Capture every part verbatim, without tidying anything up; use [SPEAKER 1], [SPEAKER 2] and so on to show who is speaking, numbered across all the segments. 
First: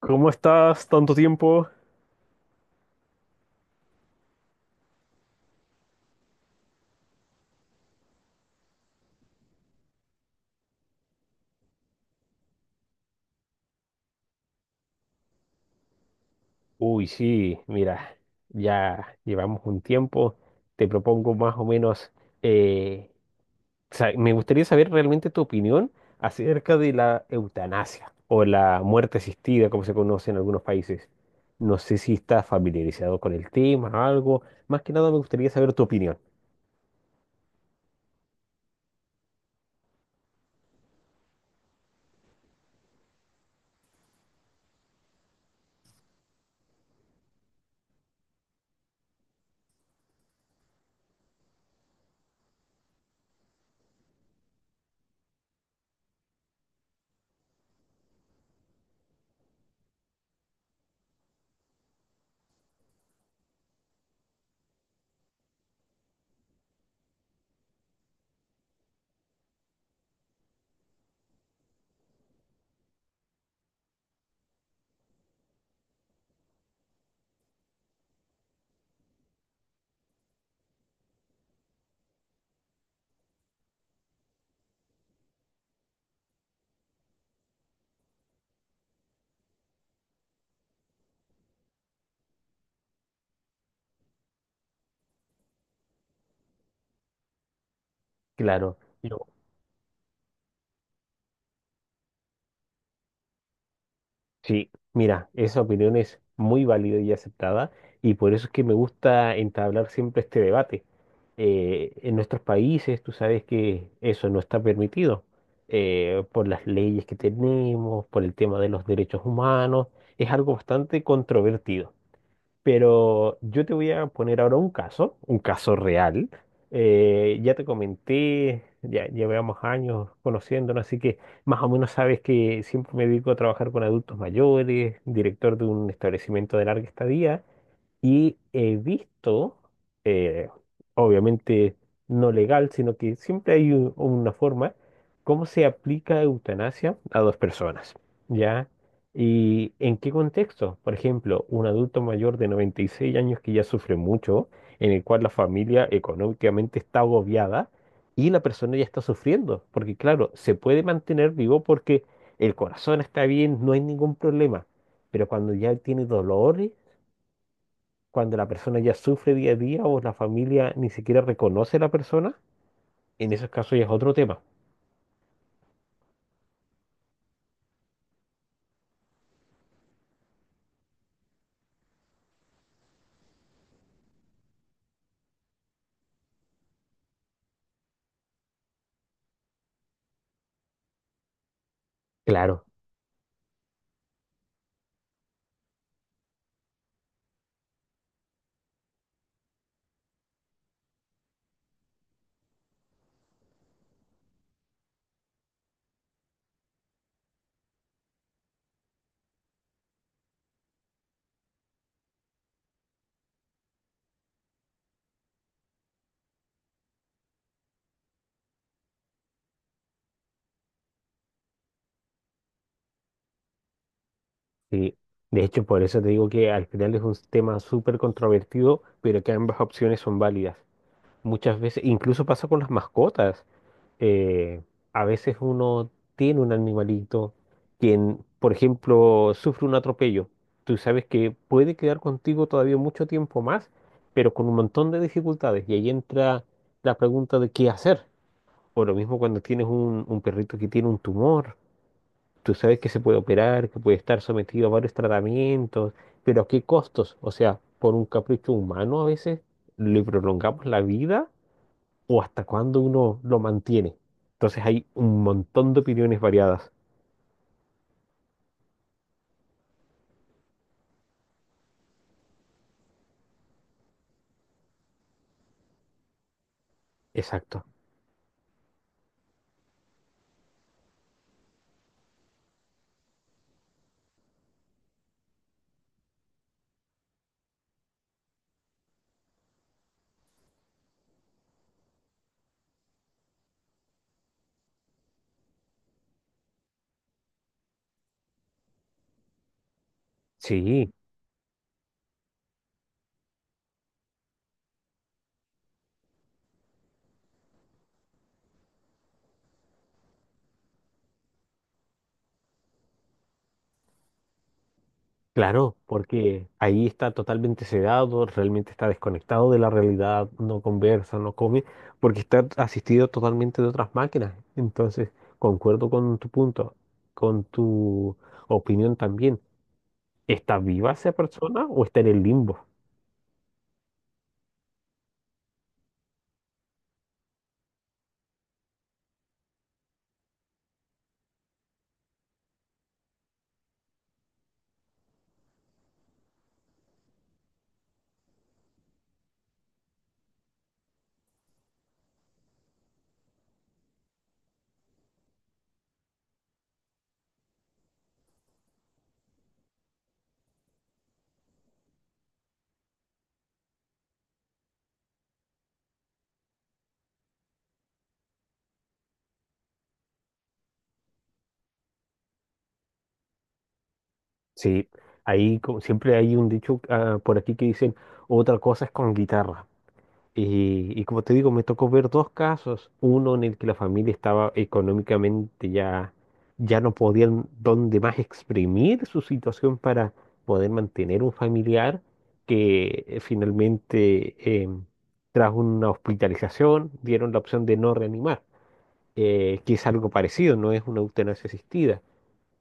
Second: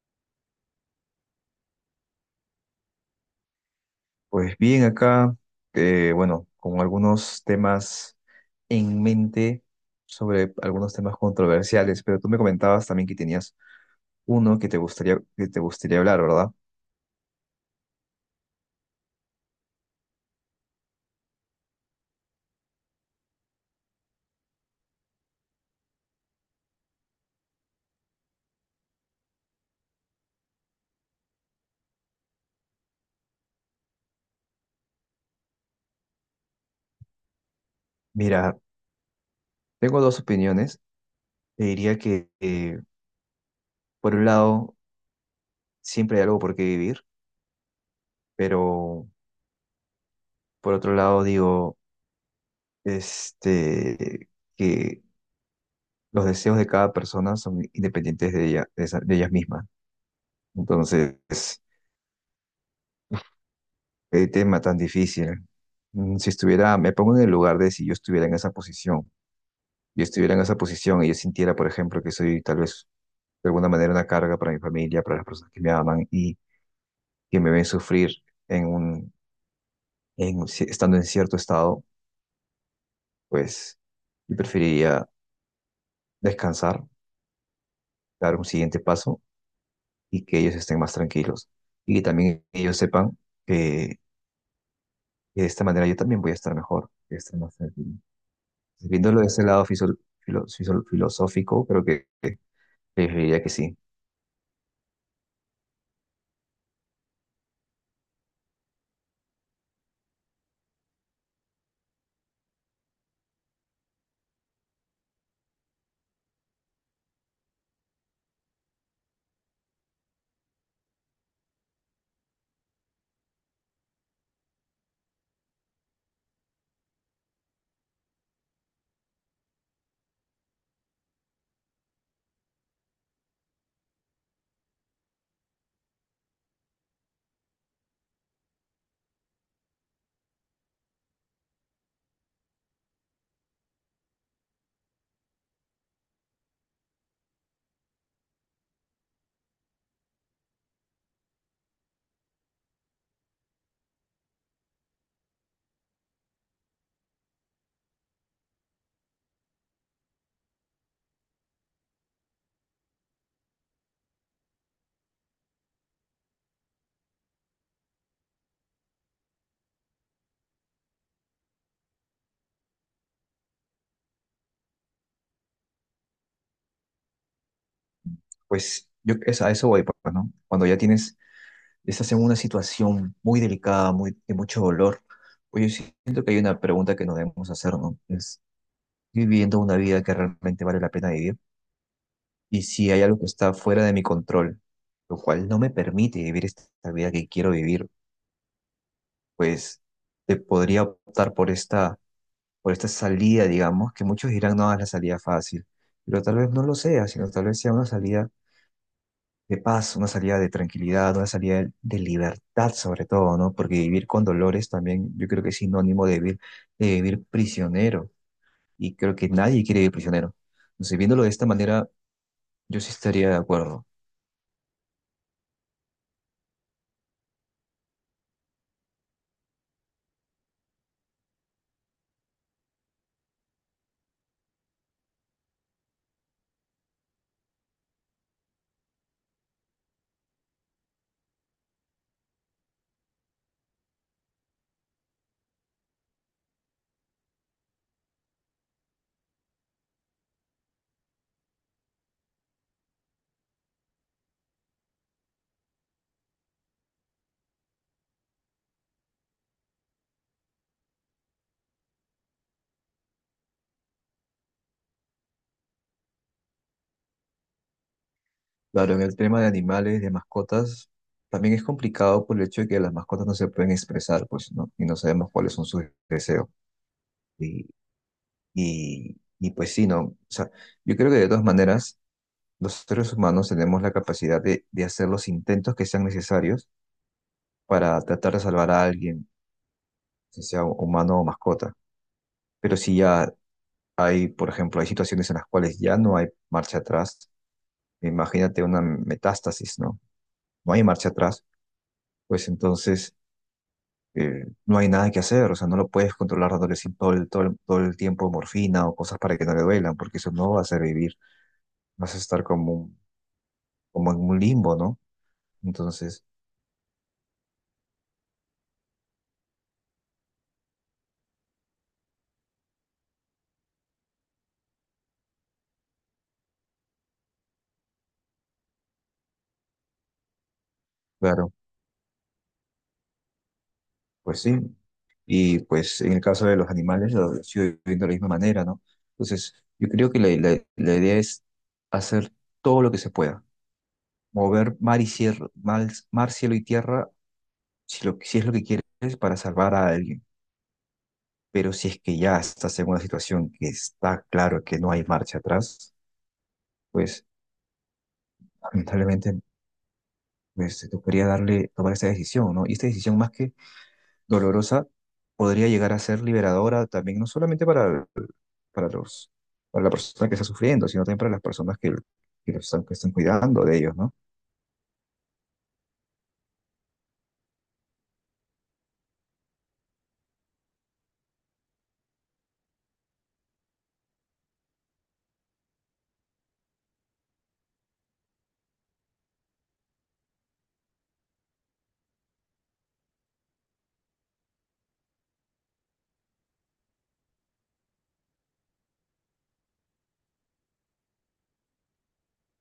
[SPEAKER 1] ¿Cómo estás? Tanto tiempo.
[SPEAKER 2] Pues bien, acá, eh, bueno, con algunos temas en mente sobre algunos temas controversiales, pero tú me comentabas también que tenías uno que te gustaría, que te gustaría hablar, ¿verdad?
[SPEAKER 1] Uy, sí, mira, ya llevamos un tiempo. Te propongo más o menos, eh, sa- me gustaría saber realmente tu opinión acerca de la eutanasia o la muerte asistida, como se conoce en algunos países. No sé si estás familiarizado con el tema, algo. Más que nada me gustaría saber tu opinión.
[SPEAKER 2] Mira, tengo dos opiniones. Te diría que, eh, por un lado, siempre hay algo por qué vivir, pero por otro lado, digo, este, que los deseos de cada persona son independientes de ella, de esa- de ellas mismas. Entonces, qué tema tan difícil. Mm, Si estuviera, me pongo en el lugar de, si yo estuviera en esa posición, yo estuviera en esa posición y yo sintiera, por ejemplo, que soy tal vez de alguna manera una carga para mi familia, para las personas que me aman y que me ven sufrir en un, en, un ci- estando en cierto estado, pues yo preferiría descansar, dar un siguiente paso y que ellos estén más tranquilos y que también ellos sepan que de esta manera yo también voy a estar mejor, voy a estar más tranquilo.
[SPEAKER 1] Claro.
[SPEAKER 2] Viéndolo de ese lado fiso- filo- fiso- filosófico, creo que, que que diría que sí.
[SPEAKER 1] Sí, mira, esa opinión es muy válida y aceptada y por eso es que me gusta entablar siempre este debate. Eh, en nuestros países tú sabes que eso no está permitido eh, por las leyes que tenemos, por el tema de los derechos humanos, es algo bastante controvertido. Pero yo te voy a poner ahora un caso, un caso real. Eh, ya te comenté, ya llevamos años conociéndonos, así que más o menos sabes que siempre me dedico a trabajar con adultos mayores, director de un establecimiento de larga estadía. Y he visto, eh, obviamente no legal, sino que siempre hay u- una forma, cómo se aplica eutanasia a dos personas, ¿ya? ¿Y en qué contexto? Por ejemplo, un adulto mayor de noventa y seis años que ya sufre mucho, en el cual la familia económicamente está agobiada y la persona ya está sufriendo, porque claro, se puede mantener vivo porque el corazón está bien, no hay ningún problema, pero cuando ya tiene dolores, cuando la persona ya sufre día a día o la familia ni siquiera reconoce a la persona, en esos casos ya es otro tema.
[SPEAKER 2] Pues yo es- a eso voy, pues, ¿no? Cuando ya tienes, estás en una situación muy delicada, muy, de mucho dolor, pues yo siento que hay una pregunta que nos debemos hacer, ¿no? Es, ¿estoy viviendo una vida que realmente vale la pena vivir? Y
[SPEAKER 1] Claro,
[SPEAKER 2] si hay algo que está fuera de mi control, lo cual no me permite vivir esta vida que quiero vivir, pues te podría optar por esta por esta salida, digamos, que muchos dirán, no, es la salida fácil, pero tal vez no lo sea, sino tal vez sea una salida de paz, una salida de tranquilidad, una salida de, de libertad sobre todo, ¿no? Porque vivir con dolores también yo creo que es sinónimo de vivir, de vivir prisionero, y creo que nadie quiere vivir prisionero. Entonces, viéndolo de esta manera, yo sí estaría de acuerdo.
[SPEAKER 1] sí. De hecho, por eso te digo que al final es un tema súper controvertido, pero que ambas opciones son válidas. Muchas veces, incluso pasa con las mascotas. eh, a veces uno tiene un animalito quien, por ejemplo, sufre un atropello. Tú sabes que puede quedar contigo todavía mucho tiempo más, pero con un montón de dificultades. Y ahí entra la pregunta de qué hacer. O lo mismo cuando tienes un, un perrito que tiene un tumor. Tú sabes que se puede operar, que puede estar sometido a varios tratamientos, pero ¿a qué costos? O sea, por un capricho humano a veces le prolongamos la vida o hasta cuándo uno lo mantiene. Entonces hay un montón de opiniones variadas.
[SPEAKER 2] Claro, en el tema de animales, de mascotas, también es complicado por el hecho de que las mascotas no se pueden expresar, pues, ¿no? Y no sabemos cuáles son sus deseos.
[SPEAKER 1] Exacto.
[SPEAKER 2] Y, y pues sí, ¿no? O sea, yo creo que de todas maneras, los seres humanos tenemos la capacidad de, de hacer los intentos que sean necesarios para tratar de salvar a alguien, que sea humano o mascota. Pero si ya hay, por ejemplo, hay situaciones en las cuales ya no hay marcha atrás, imagínate una metástasis, ¿no? No hay
[SPEAKER 1] Sí.
[SPEAKER 2] marcha atrás, pues entonces, eh, no hay nada que hacer, o sea, no lo puedes controlar dándole sin- todo el, todo el, todo el tiempo morfina o cosas para que no le duelan, porque eso no va a hacer vivir, vas a estar como un como en un limbo, ¿no?
[SPEAKER 1] Claro,
[SPEAKER 2] Entonces,
[SPEAKER 1] porque ahí está totalmente sedado, realmente está desconectado de la realidad, no conversa, no come, porque está asistido totalmente de otras máquinas. Entonces, concuerdo con tu punto, con tu opinión también. ¿Está viva esa
[SPEAKER 2] claro,
[SPEAKER 1] persona o está en el limbo?
[SPEAKER 2] pues sí. Y pues en el caso de los animales lo sigo viendo de la misma manera, ¿no? Entonces, yo creo que la, la- la idea es hacer todo lo que se pueda, mover mar y cielo, mar, mar, cielo y tierra, si, lo, si es lo que quieres, para salvar a alguien. Pero si es que ya estás en una situación que está claro que no hay marcha atrás, pues lamentablemente pues, te tocaría darle, tomar esa decisión, ¿no? Y esta decisión más que dolorosa podría llegar a ser liberadora también, no solamente para, para los, para la persona que está sufriendo, sino también para las personas que, que los están, que están cuidando de ellos, ¿no?
[SPEAKER 1] Sí, ahí co- siempre hay un dicho ah, por aquí que dicen, otra cosa es con guitarra. Y, y como te digo, me tocó ver dos casos, uno en el que la familia estaba económicamente ya, ya no podían donde más exprimir su situación para poder mantener un familiar que eh, finalmente eh, tras una hospitalización dieron la opción de no reanimar, eh, que es algo parecido, no es una eutanasia asistida.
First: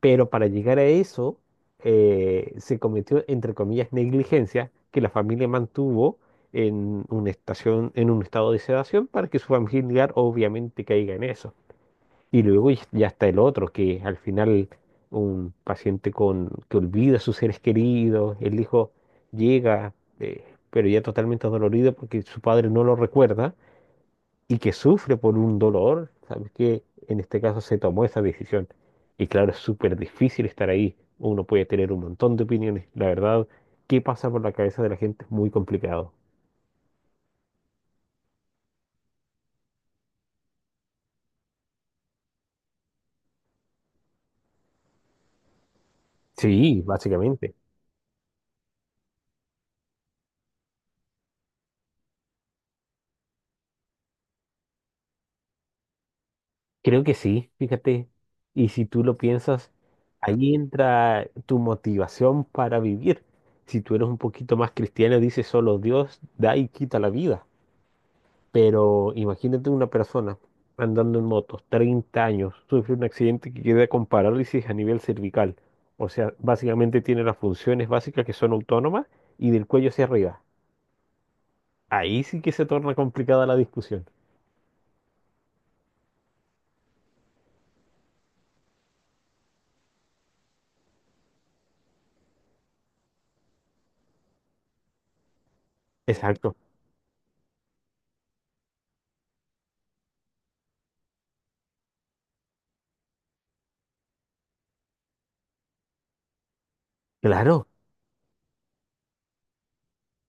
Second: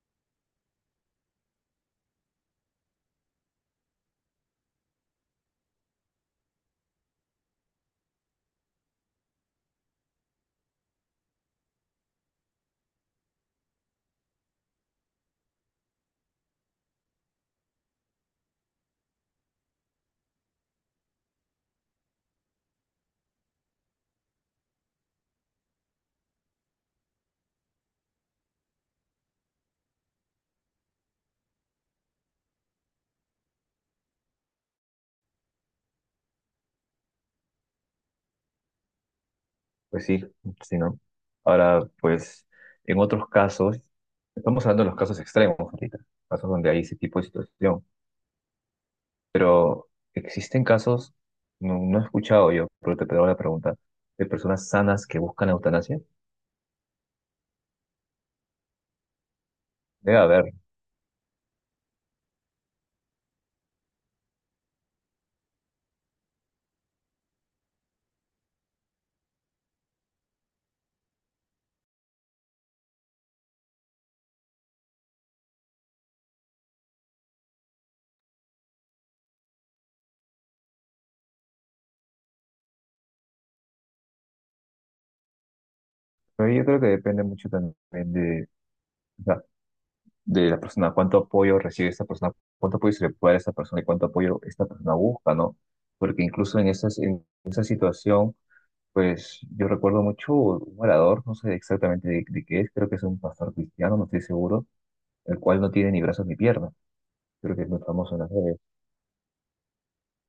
[SPEAKER 1] Pero para llegar a eso, eh, se cometió, entre comillas, negligencia que la familia mantuvo en una estación, en un estado de sedación para que su familiar obviamente caiga en eso. Y luego ya ya está el otro, que al final un paciente con, que olvida a sus seres queridos, el hijo llega, eh, pero ya totalmente dolorido porque su padre no lo recuerda y que sufre por un dolor, ¿sabes qué? En este caso se tomó esa decisión. Y claro, es súper difícil estar ahí. Uno puede tener un montón de opiniones. La verdad, qué pasa por la cabeza de la gente es muy complicado.
[SPEAKER 2] Pues sí, sí, ¿no? Ahora, pues, en otros casos, estamos hablando de los casos extremos ahorita, casos donde hay
[SPEAKER 1] Sí,
[SPEAKER 2] ese tipo de
[SPEAKER 1] básicamente.
[SPEAKER 2] situación, pero existen casos, no, no he escuchado yo, pero te hago la pregunta, de personas sanas que buscan eutanasia.
[SPEAKER 1] Creo que sí, fíjate. Y si tú lo piensas,
[SPEAKER 2] Debe haber,
[SPEAKER 1] ahí entra tu motivación para vivir. Si tú eres un poquito más cristiano, dices solo Dios da y quita la vida. Pero imagínate una persona andando en moto, treinta años, sufre un accidente que queda con parálisis a nivel cervical. O sea, básicamente tiene las funciones básicas que son autónomas y del cuello hacia arriba. Ahí sí que se torna complicada la discusión.
[SPEAKER 2] pero yo creo que depende mucho también de, o sea, de la persona, cuánto apoyo recibe esta persona, cuánto apoyo se le puede dar a esta persona y cuánto apoyo esta persona busca, ¿no? Porque
[SPEAKER 1] Exacto,
[SPEAKER 2] incluso en esas, en esa situación, pues yo recuerdo mucho un orador, no sé exactamente de, de qué es, creo que es un pastor cristiano, no estoy seguro, el cual no tiene ni brazos ni piernas, creo que
[SPEAKER 1] claro.
[SPEAKER 2] es muy famoso en las redes,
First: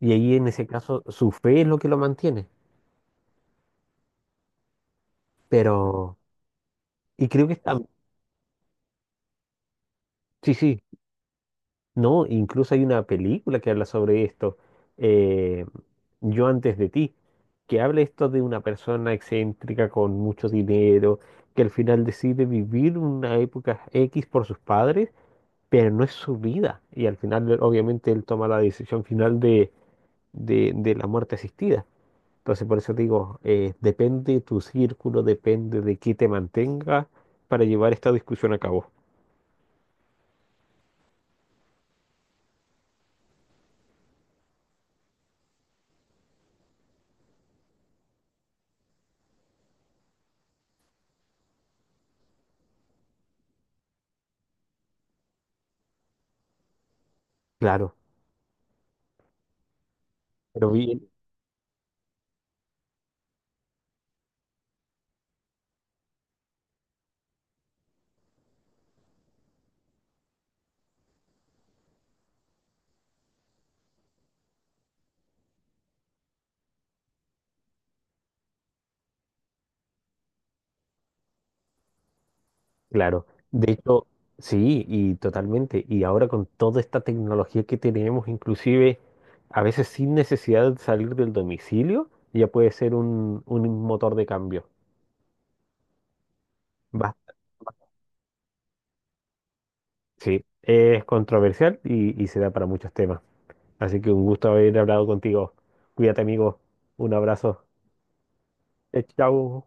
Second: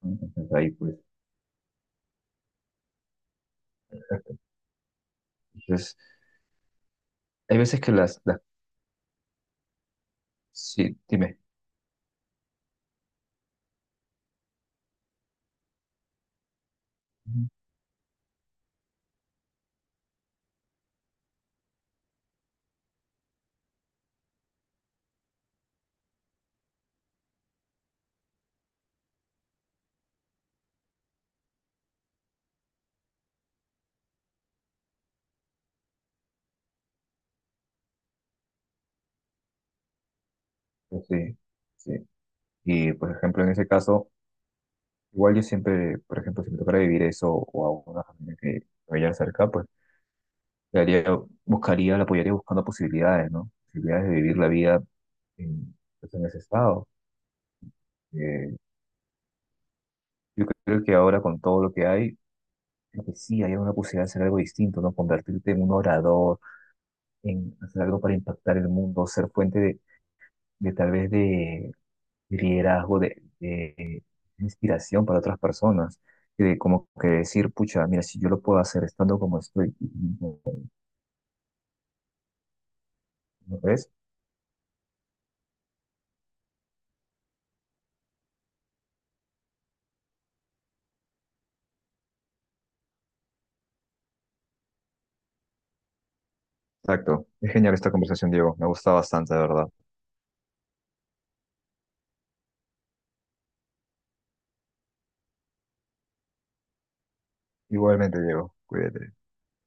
[SPEAKER 2] ¿no?
[SPEAKER 1] Y ahí en
[SPEAKER 2] Entonces
[SPEAKER 1] ese
[SPEAKER 2] ahí pues,
[SPEAKER 1] caso su fe es lo que lo mantiene. Pero,
[SPEAKER 2] entonces,
[SPEAKER 1] y creo que
[SPEAKER 2] hay
[SPEAKER 1] está,
[SPEAKER 2] veces que las, las,
[SPEAKER 1] sí, sí,
[SPEAKER 2] sí, dime.
[SPEAKER 1] no, incluso hay una película que habla sobre esto, eh, Yo antes de ti, que habla esto de una persona excéntrica con mucho dinero, que al final decide vivir una época X por sus padres, pero no es su vida. Y al final, él- obviamente, él toma la decisión final de, de, de la muerte asistida. Entonces, por eso digo, eh, depende tu círculo, depende de qué te mantenga para llevar esta discusión a cabo.
[SPEAKER 2] Ujú. Sí, sí, y por ejemplo en ese caso, igual yo siempre, por ejemplo, si me tocara vivir eso o a una familia que me vaya cerca, pues le haría- buscaría, la apoyaría buscando posibilidades, ¿no? Posibilidades de vivir la vida en, pues, en ese estado.
[SPEAKER 1] Claro,
[SPEAKER 2] Eh, yo
[SPEAKER 1] pero
[SPEAKER 2] creo que
[SPEAKER 1] bien.
[SPEAKER 2] ahora con todo lo que hay, creo que sí hay una posibilidad de hacer algo distinto, ¿no? Convertirte en un orador, en hacer algo para impactar el mundo, ser fuente de, de tal vez de, de liderazgo, de, de inspiración para otras personas. Y de como que decir, pucha, mira, si yo lo puedo hacer estando como estoy,
[SPEAKER 1] Claro,
[SPEAKER 2] ¿no
[SPEAKER 1] de
[SPEAKER 2] ves?
[SPEAKER 1] hecho, sí, y totalmente. Y ahora con toda esta tecnología que tenemos, inclusive a veces sin necesidad de salir del domicilio, ya puede ser un, un motor de cambio.
[SPEAKER 2] Exacto.
[SPEAKER 1] Bas-
[SPEAKER 2] Es genial esta conversación, Diego. Me gusta bastante, de verdad.
[SPEAKER 1] Sí, es controversial y, y se da para muchos temas. Así que un gusto haber hablado contigo. Cuídate, amigo. Un abrazo.
[SPEAKER 2] Igualmente, Diego,
[SPEAKER 1] Eh,
[SPEAKER 2] cuídate.
[SPEAKER 1] Chao.